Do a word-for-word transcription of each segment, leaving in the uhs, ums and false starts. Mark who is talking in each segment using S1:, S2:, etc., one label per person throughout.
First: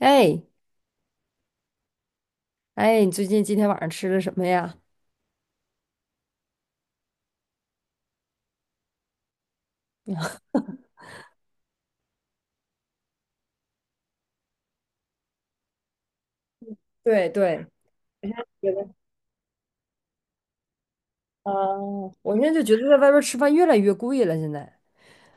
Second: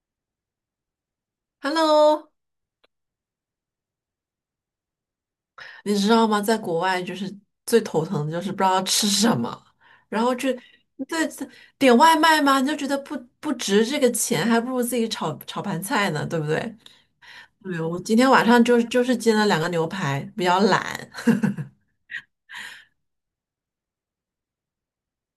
S1: 哎
S2: Hello，
S1: 哎，你最近今天晚上吃的什么呀？
S2: 你知道吗？在国外就是最头疼的就是不知道吃什么，然后 这对，点外卖吗？你就觉得不不值这个钱，还不如自己炒炒盘菜呢，对不对？
S1: 对对，
S2: 对，我今天晚上
S1: 觉
S2: 就是
S1: 得
S2: 就是煎了两个牛排，比较懒。
S1: 啊，我现在就觉得在外边儿吃饭越来越贵了。现在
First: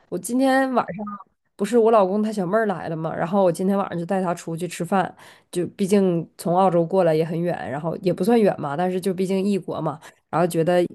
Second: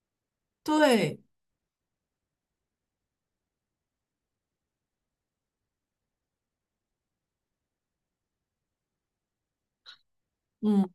S1: 我今天晚上
S2: 对，
S1: 不是我老公他小妹儿来了嘛，然后我今天晚上就带她出去吃饭，就毕竟从澳洲过来也很远，然后也不算远嘛，但是就毕竟异国嘛，然后觉
S2: 嗯，
S1: 得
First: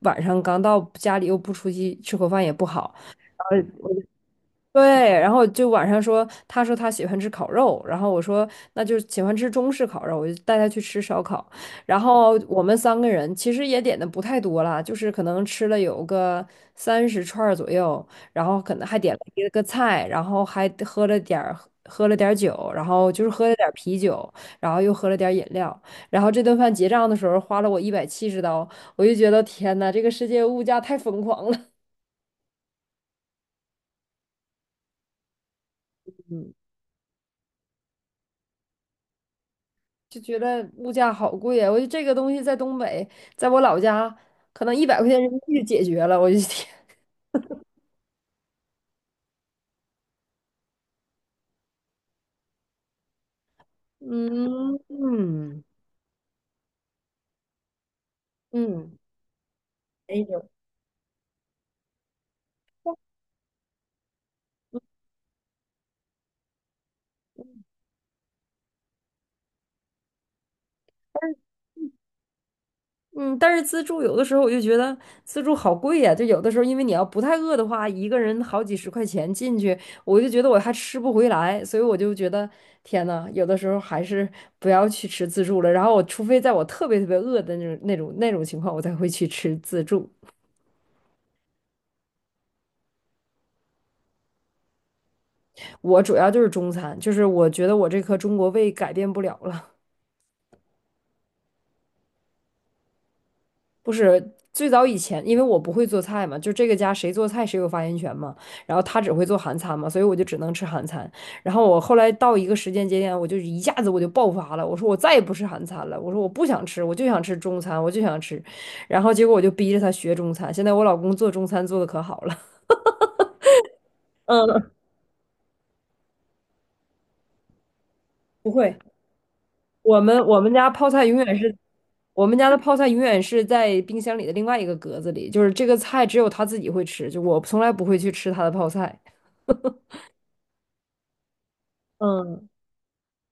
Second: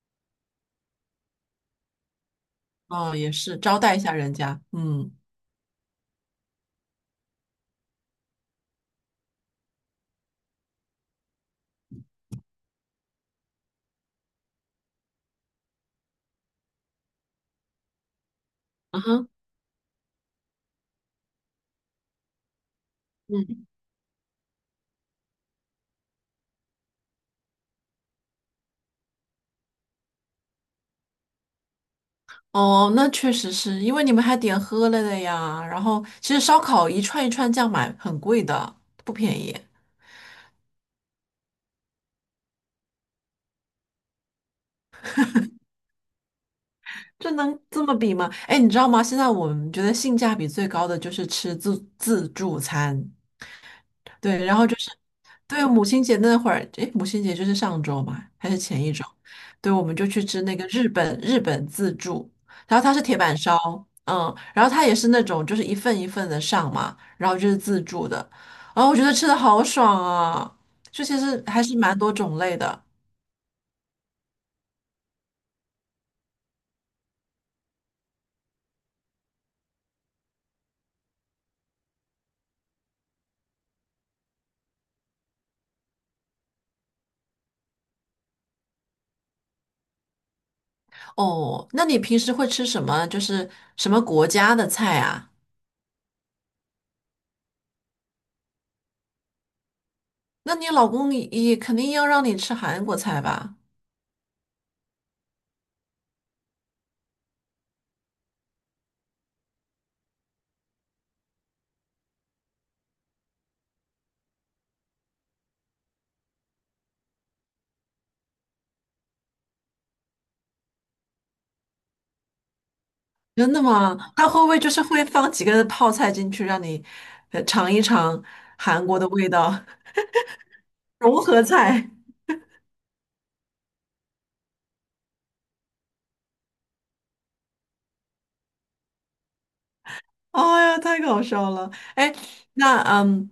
S1: 晚上刚到家里又不出去吃口饭也不好。
S2: 哦，也是招 待一下人家，
S1: 对，
S2: 嗯，
S1: 然后就晚上说，他说他喜欢吃烤肉，然后我说那就喜欢吃中式烤肉，我就带他去吃烧烤。然后我们三个人其实也点的不太多了，就是可能吃了有个三十串儿左右，然后可能还
S2: 啊
S1: 点了
S2: 哼，
S1: 一个菜，然后还喝了点儿喝了点儿酒，然后就是喝了
S2: 嗯，
S1: 点儿啤酒，然后又喝了点儿饮料。然后这顿饭结账的时候花了我一百七十刀，我就觉得天呐，这个世界物价太疯狂了。
S2: 哦，那确实是因为你们还点喝了的呀，然后其实烧烤一串一串这样买很贵的，不便宜。
S1: 就觉得物价好贵啊！我觉得这个东西在东北，在我老家，可能一百块钱人民币就解决了。我就天，
S2: 这能这么比吗？哎，你知道吗？现在我们觉得性价比最高的就是吃自自助餐，对，然后就
S1: 嗯
S2: 是
S1: 嗯
S2: 对母亲节那会儿，哎，母亲节就是上周嘛，还是前一
S1: 嗯，
S2: 周？对，我们就
S1: 哎
S2: 去吃
S1: 呦，
S2: 那个日本日本自助，然后它是铁板烧，嗯，然后它也是那种就是一份一份的上嘛，然后就是自助的，然后我觉得吃的好爽啊，就其实还是蛮多种类的
S1: 嗯，但是自助有的时候我就觉得自助好贵呀、就有的时候，因为你要不太饿的话，一个人好几十块钱进去，我就觉得我还吃不回来，所以我就觉得天呐，有的时候还是不要去吃自助了。然后我除非在我特别特别饿的那种那种那种情况，我才会去吃自助。
S2: 哦。那你平时会吃什么？就是什么国家的菜啊？
S1: 我主要就是中餐，就是我觉得我这颗中国胃改变不了了。
S2: 那你老公也肯定要让你吃韩国菜吧？
S1: 不是最早以前，因为我不会做菜嘛，就这个家谁做菜谁有发言权嘛。然后他只会做韩餐嘛，所以我就只能吃韩餐。然后我后来到一个时间节点，我就一下子我就爆发了，我说我再也不吃韩餐了，我说我不想吃，我就想吃中餐，我就想吃。然后结果我就逼着他学中餐，现在我老公做中餐做的可好了。
S2: 真的吗？他会不会就
S1: 嗯，
S2: 是会放几个泡菜进去，让你呃尝一尝
S1: 不会，
S2: 韩国的味道？
S1: 我们我们家泡 菜永
S2: 融
S1: 远
S2: 合
S1: 是
S2: 菜？
S1: 我们家的泡菜永远是在冰箱里的另外一个格子里，就是这个菜只有他自己会吃，就我从来不会去吃他的泡菜。
S2: 哎呀，太搞笑了！哎，
S1: 嗯，
S2: 那嗯，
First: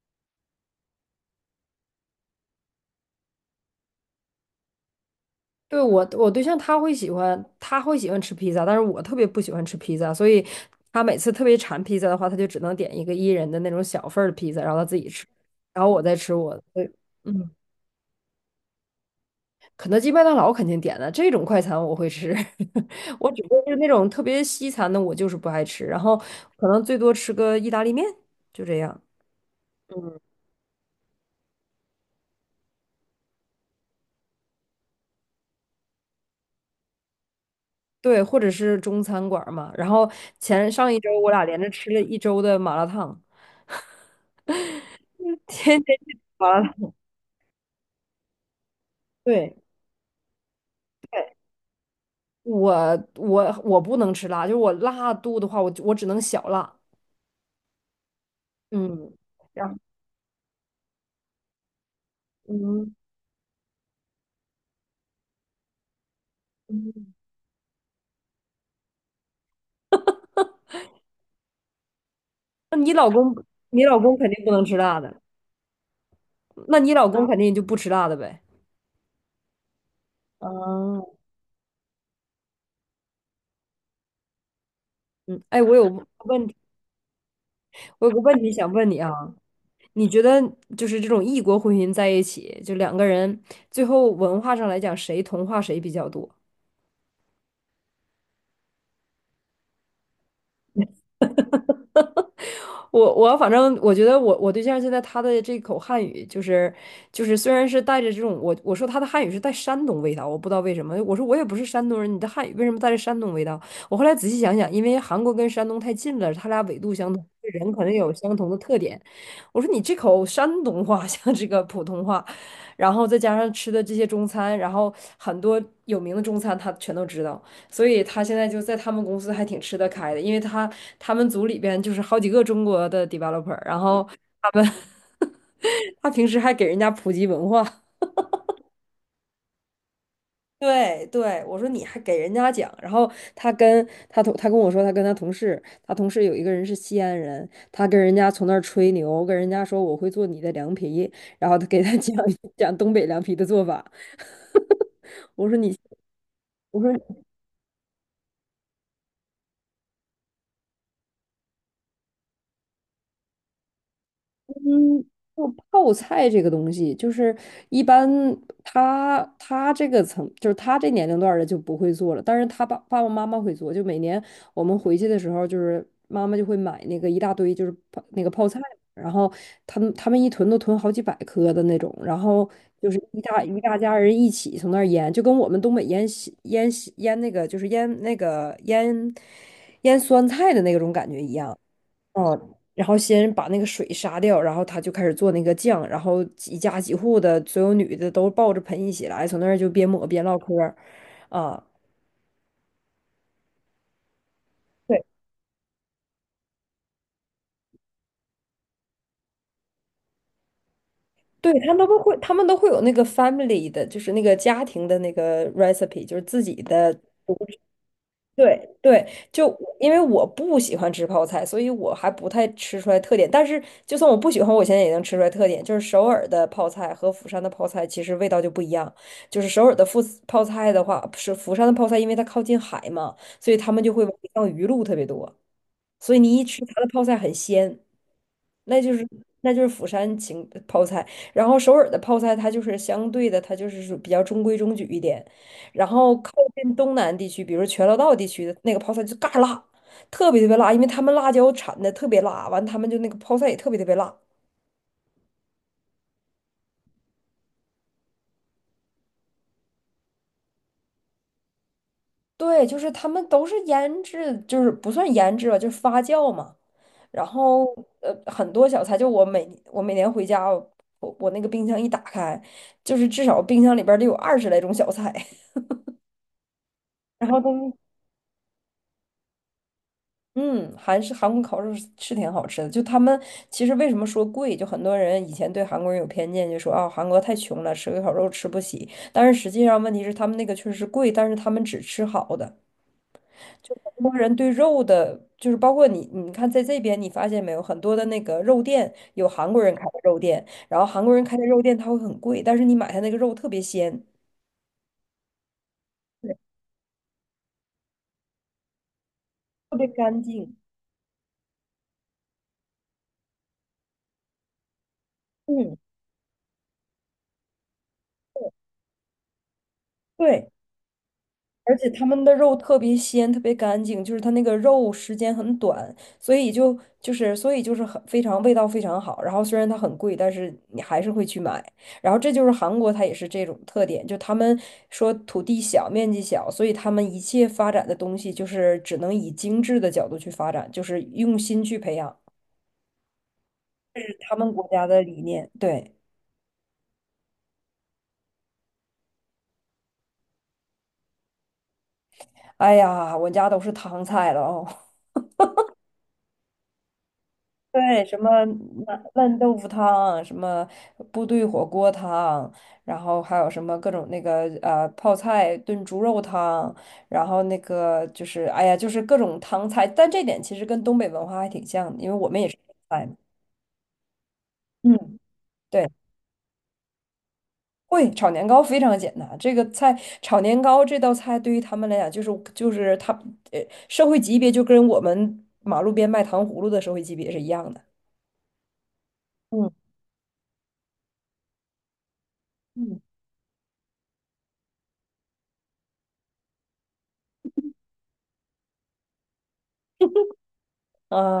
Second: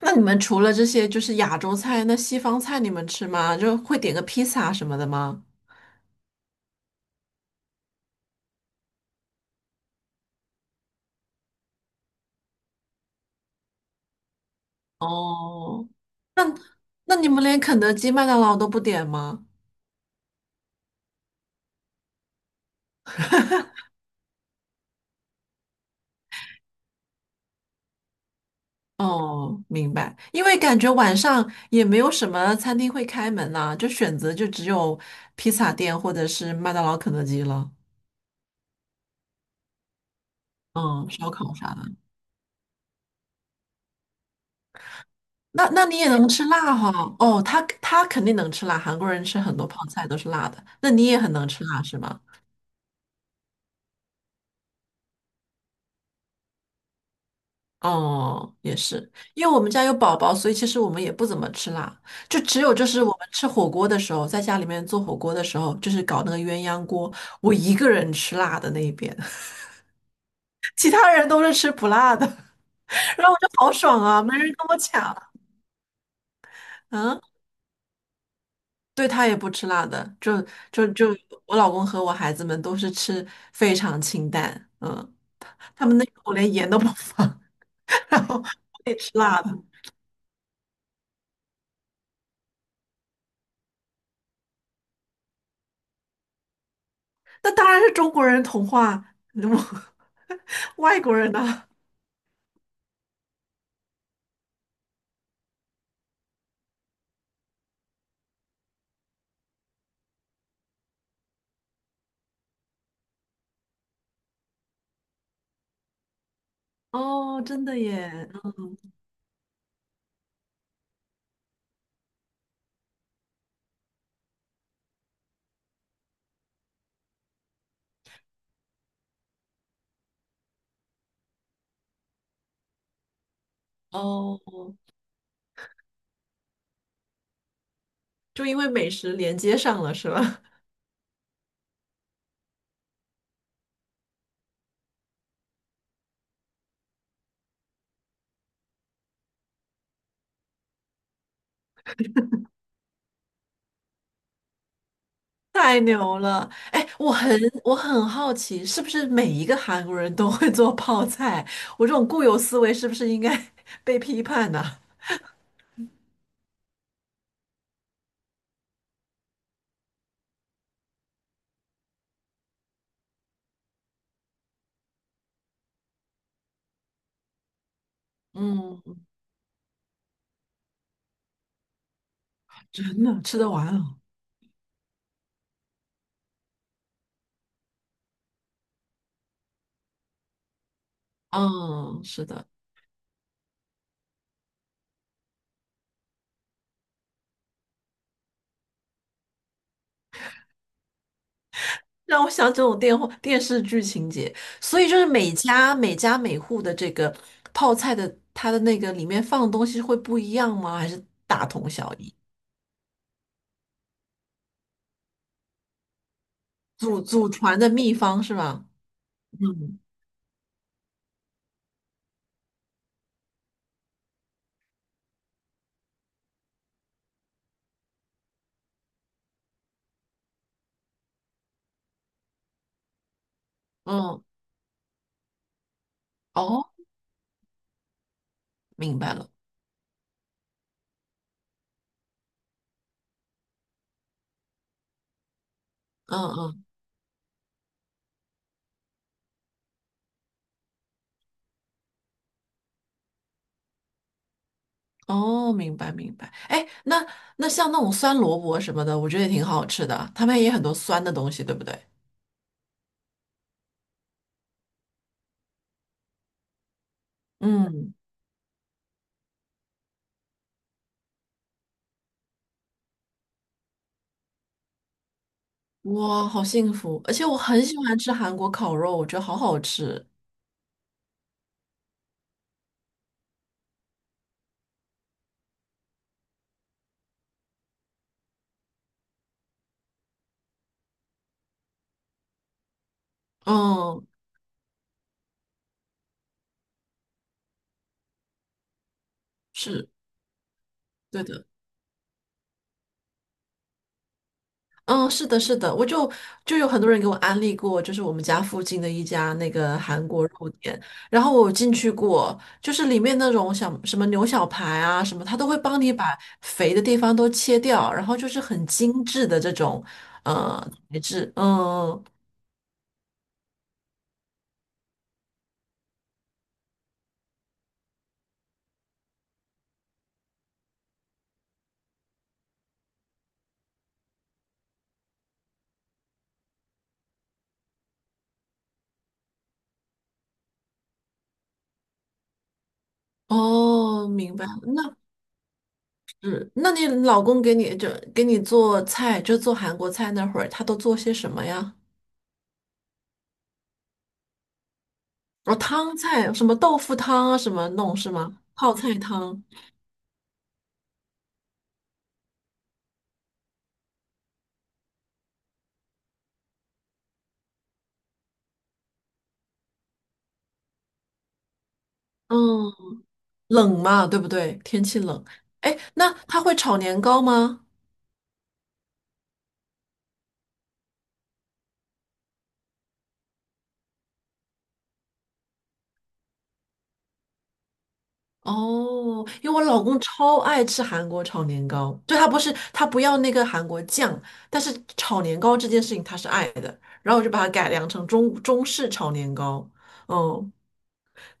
S2: 那你们除了这些就是亚洲菜，那西方菜你们吃吗？就会点个披萨什么的吗？
S1: 对，我，我对象他会喜欢，他会喜欢吃披萨，但是我特别不喜欢吃披萨，所以他每次特别馋披萨的话，他就只能点一个一人的那种小份儿的披萨，然后他自己吃，然
S2: 哦，
S1: 后我再吃我的。对，
S2: 那你们
S1: 嗯，
S2: 连肯德基、麦当劳都不点吗？
S1: 肯德基、麦当劳肯定点的，这种快餐我会吃。我只不过是那种特别西餐的，我就是不爱吃，然后可能最多吃个意大利面，就这样。
S2: 哦，明白。因为感觉晚上也没有什么餐厅会开门呐、就选择就只有披萨店或者是麦当劳、肯德基了。
S1: 对，或者是中餐馆儿嘛。然后前上一
S2: 嗯，
S1: 周我
S2: 烧
S1: 俩
S2: 烤
S1: 连着
S2: 啥的。
S1: 吃了一周的麻辣烫。
S2: 那
S1: 天
S2: 那
S1: 天
S2: 你也
S1: 去吃
S2: 能吃
S1: 麻辣
S2: 辣哈、
S1: 烫。
S2: 哦，他他肯定能吃辣，韩国人吃
S1: 对，
S2: 很多泡菜都是辣的。那你也很能吃辣是吗？
S1: 我我我不能吃辣，就是我辣度的话，我我只能小辣。
S2: 哦，也是，
S1: 嗯，
S2: 因为我
S1: 然
S2: 们
S1: 后
S2: 家有宝宝，所以其实我们也不怎么吃辣，就只有就
S1: 嗯，
S2: 是我们吃火锅的时候，在家里面做火锅的时候，就是搞那个鸳鸯锅，
S1: 嗯
S2: 我一个人吃辣的那一边。其他人都是吃不辣的，
S1: 那你老
S2: 然后
S1: 公
S2: 我就好
S1: 你老
S2: 爽
S1: 公
S2: 啊，
S1: 肯
S2: 没
S1: 定
S2: 人
S1: 不能
S2: 跟
S1: 吃
S2: 我
S1: 辣
S2: 抢。
S1: 的，那你老
S2: 嗯，
S1: 公肯定就不吃辣的呗。
S2: 对他也不吃辣的，就就
S1: 哦，
S2: 就我老公和我孩子们都是吃非常清淡，嗯，
S1: 嗯，哎，我
S2: 他
S1: 有
S2: 们那
S1: 个
S2: 口
S1: 问
S2: 连
S1: 题，
S2: 盐都不放，
S1: 我 有个
S2: 然后
S1: 问
S2: 我
S1: 题想问
S2: 得
S1: 你啊，
S2: 吃辣的，
S1: 你觉得就是这种异国婚姻在一起，就两个人最后文化上来讲，谁同化谁比较多？
S2: 那当然是中国人童话，我 外国人呢？
S1: 我我反正我觉得我我对象现在他的这口汉语就是就是虽然是带着这种我我说他的汉语是带山东味道，我不知道为什么。我说我也不是山东人，你的汉语为什么带着山东味道？我后来仔细想想，因为韩国跟山东太近了，他俩纬度相同，
S2: 哦，真
S1: 人
S2: 的
S1: 可能有
S2: 耶，
S1: 相同的
S2: 嗯
S1: 特点。我说你这口山东话 像这个普通话，然后再加上吃的这些中餐，然后很多有名的中餐他全都知道。所以他现在就在他们公司还挺吃得开的，因为他他们组里边就是好几个中国的 developer，然后他们
S2: 哦，
S1: 他平时还给人家普及文化。
S2: 就因为美食连接上了是吧？
S1: 对对，我说你还给人家讲，然后他跟他同他跟我说，他跟他同事，他同事有一个人是西安人，他跟人家从那儿吹牛，跟人家说我会做你的凉皮，然后他给他讲 讲东北凉皮的做法。我说你，
S2: 太牛了！
S1: 我
S2: 哎，
S1: 说。
S2: 我很我很好奇，是不是每一个韩国人都会做泡菜？我这种固有思维是不是应该 被批判呢、
S1: 嗯，就泡菜这个东西，就是一般他他这个层，就是他这年龄段儿的就不会做了，但是他爸爸爸妈妈会做。就每年我们回去的时候，就是妈妈就会买那个一大堆，就是泡那个泡菜，
S2: 嗯，
S1: 然后他们他们一囤都囤好几百颗的那种，然后就是
S2: 真的
S1: 一
S2: 吃
S1: 大
S2: 得
S1: 一
S2: 完
S1: 大家
S2: 啊。
S1: 人一起从那儿腌，就跟我们东北腌西腌西腌那个就是腌那个腌腌酸菜的那种感觉一样。
S2: 嗯，是
S1: 哦，
S2: 的，
S1: 然后先把那个水杀掉，然后他就开始做那个酱，然后几家几户的所有女的都抱着盆一起来，从那儿就边抹边唠嗑儿，啊，
S2: 让我想这种电话电视剧情节，所以就
S1: 对，
S2: 是每家每家每户的这个泡菜的，它的那个里面放的东西会不一样吗？还是大
S1: 对，
S2: 同
S1: 他们
S2: 小
S1: 都
S2: 异？
S1: 会，他们都会有那个 family 的，就是那个家庭的那个 recipe，就是自己的
S2: 祖祖传的秘方是吧？
S1: 对对，就
S2: 嗯
S1: 因为我不喜欢吃泡菜，所以我还不太吃出来特点。但是就算我不喜欢，我现在也能吃出来特点，就是首尔的泡菜和釜山的泡菜其实味道就不一样。就是首尔的富泡菜的话，是釜山的泡菜，因为它靠近海嘛，所以他们就会往
S2: 嗯，
S1: 里放鱼露特别多，所以你一吃
S2: 哦，
S1: 它的泡菜很鲜。那就
S2: 明
S1: 是
S2: 白了。
S1: 那就是釜山芹泡菜，然后首尔的泡菜它就是相对的，它就是属比较中规中矩一点，然后
S2: 嗯
S1: 靠
S2: 嗯
S1: 近东南地区，比如全罗道地区的那个泡菜就嘎辣，特别特别辣，因为他们辣椒产的特别辣，完他们就那个泡菜也特别特别辣。
S2: 哦，明白明白。哎，那那像那种酸萝卜什么的，我觉得也挺好吃的。他们也很多酸的东西，对不对？
S1: 对，就是他们都是腌制，就是不算腌制吧，就是发酵嘛。然后
S2: 嗯，
S1: 呃，很多小菜，就我每我每年回家，我我那个冰箱一打开，就是至少冰箱里边儿得有二十来种小菜。
S2: 哇，好幸福！而且
S1: 然
S2: 我
S1: 后
S2: 很
S1: 都
S2: 喜欢吃韩国烤肉，我觉得好好吃。
S1: 嗯，韩式韩国烤肉是是挺好吃的。就他们其实为什么说贵，就很多人以前对韩国人有偏见，就说啊韩国太穷了，吃个烤肉吃不起。但是实际上问题是他们那个确实是贵，但是他们只吃好的。就很
S2: 嗯，
S1: 多人对肉的，就是包括你，你看在这边你发现没有，很多的那个肉店有韩国人开
S2: 是，
S1: 的肉店，然后韩国
S2: 对
S1: 人开的
S2: 的。
S1: 肉店它会很贵，但是你买它那个肉特别鲜，
S2: 嗯，是的，是的，我就
S1: 对
S2: 就有很多人给我安利过，就是我们家附近的一家那
S1: 特
S2: 个
S1: 别
S2: 韩
S1: 干
S2: 国肉
S1: 净。
S2: 店，然后我有进去过，就是里面那种小什么牛小排啊什么，他都会
S1: 嗯，
S2: 帮你把肥的地方都切掉，然后就是很精致的这种
S1: 对。
S2: 呃材质，
S1: 而且
S2: 嗯，
S1: 他们的肉特别鲜，特别干净，就是它那个肉时间很短，所以就就是所以就是很非常味道非常好。然后虽然它很贵，但是你还是会去买。然后这就是韩国，它也是这种特点，就他们说土地小，面积小，所以他们一切发展的东西就是只能以精致的角度去发展，就是用心去培养
S2: 哦，
S1: 他
S2: 明白，
S1: 们国家
S2: 那
S1: 的理念。对，
S2: 是，那你老公给你就给你做菜，就做韩国菜那会儿，他都做些什么呀？
S1: 哎呀，我家都是汤菜了哦。
S2: 哦，汤菜，什么豆腐汤啊，什么弄
S1: 对，
S2: 是
S1: 什么
S2: 吗？泡菜
S1: 烂烂
S2: 汤。
S1: 豆腐汤，什么部队火锅汤，然后还有什么各种那个呃泡菜炖猪肉汤，然后那个就是哎呀，就是各种汤菜，但这点其实跟东北文化还挺像的，因为我们也是
S2: 嗯。
S1: 川菜嘛。
S2: 冷嘛，对不对？天气
S1: 嗯，
S2: 冷，哎，
S1: 对，
S2: 那他会炒年糕吗？
S1: 会炒年糕非常简单，这个菜炒年糕这道菜对于他们来讲就是就是他呃社会级别就跟我们马路边卖糖葫芦的社会级别是一样的。
S2: 哦，因为我
S1: 嗯
S2: 老公超爱吃韩国炒年糕，就他不是他不
S1: 嗯。
S2: 要那个韩国酱，但是炒年糕这件事情他是爱的，然后我就把它改良成中中式炒年糕，嗯，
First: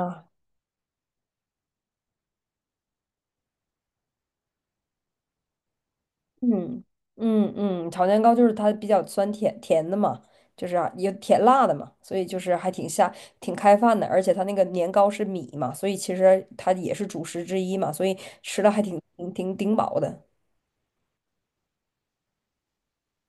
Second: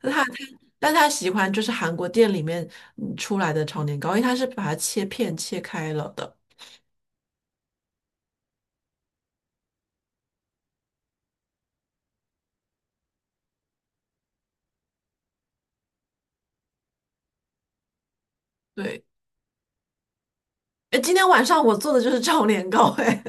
S2: 但他他但他喜欢就是韩国店里面嗯出来的炒年糕，因为他是把它切片切开了的，
S1: 嗯嗯嗯，炒年糕就是它比较酸甜甜的嘛，就是啊有甜辣的嘛，所以就是还挺下挺开饭的，而且它那个年糕是米嘛，所以其实它也是主食之一嘛，所以吃的还挺
S2: 对，
S1: 挺挺顶饱的。
S2: 哎，今天晚上我做的就是炒年糕，哎。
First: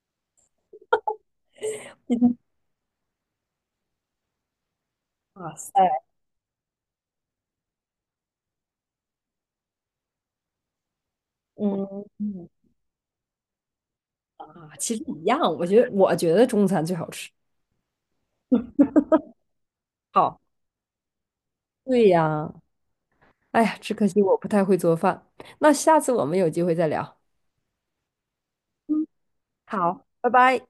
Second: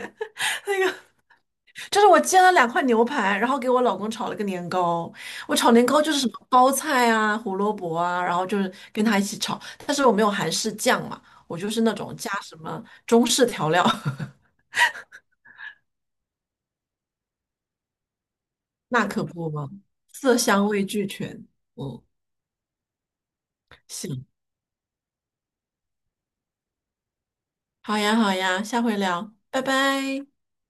S2: 就是我煎了 两块牛排，然后给我老公炒了个年糕。
S1: 嗯
S2: 我
S1: 哇塞，
S2: 炒年糕就是什么包菜啊、胡萝卜啊，然后就是跟他一起炒。但是我没有韩式酱嘛，我就是
S1: 嗯，
S2: 那种加
S1: 嗯
S2: 什么中式调料，
S1: 啊，其实一样，我觉得我觉得中餐最好吃。
S2: 那可不嘛，色
S1: 好，
S2: 香味俱全。嗯，
S1: 对呀，哎呀，只可惜
S2: 行，
S1: 我不太会做饭。那下次我们有机会再聊。
S2: 好呀好呀，下回聊，拜
S1: 好，
S2: 拜。
S1: 拜拜。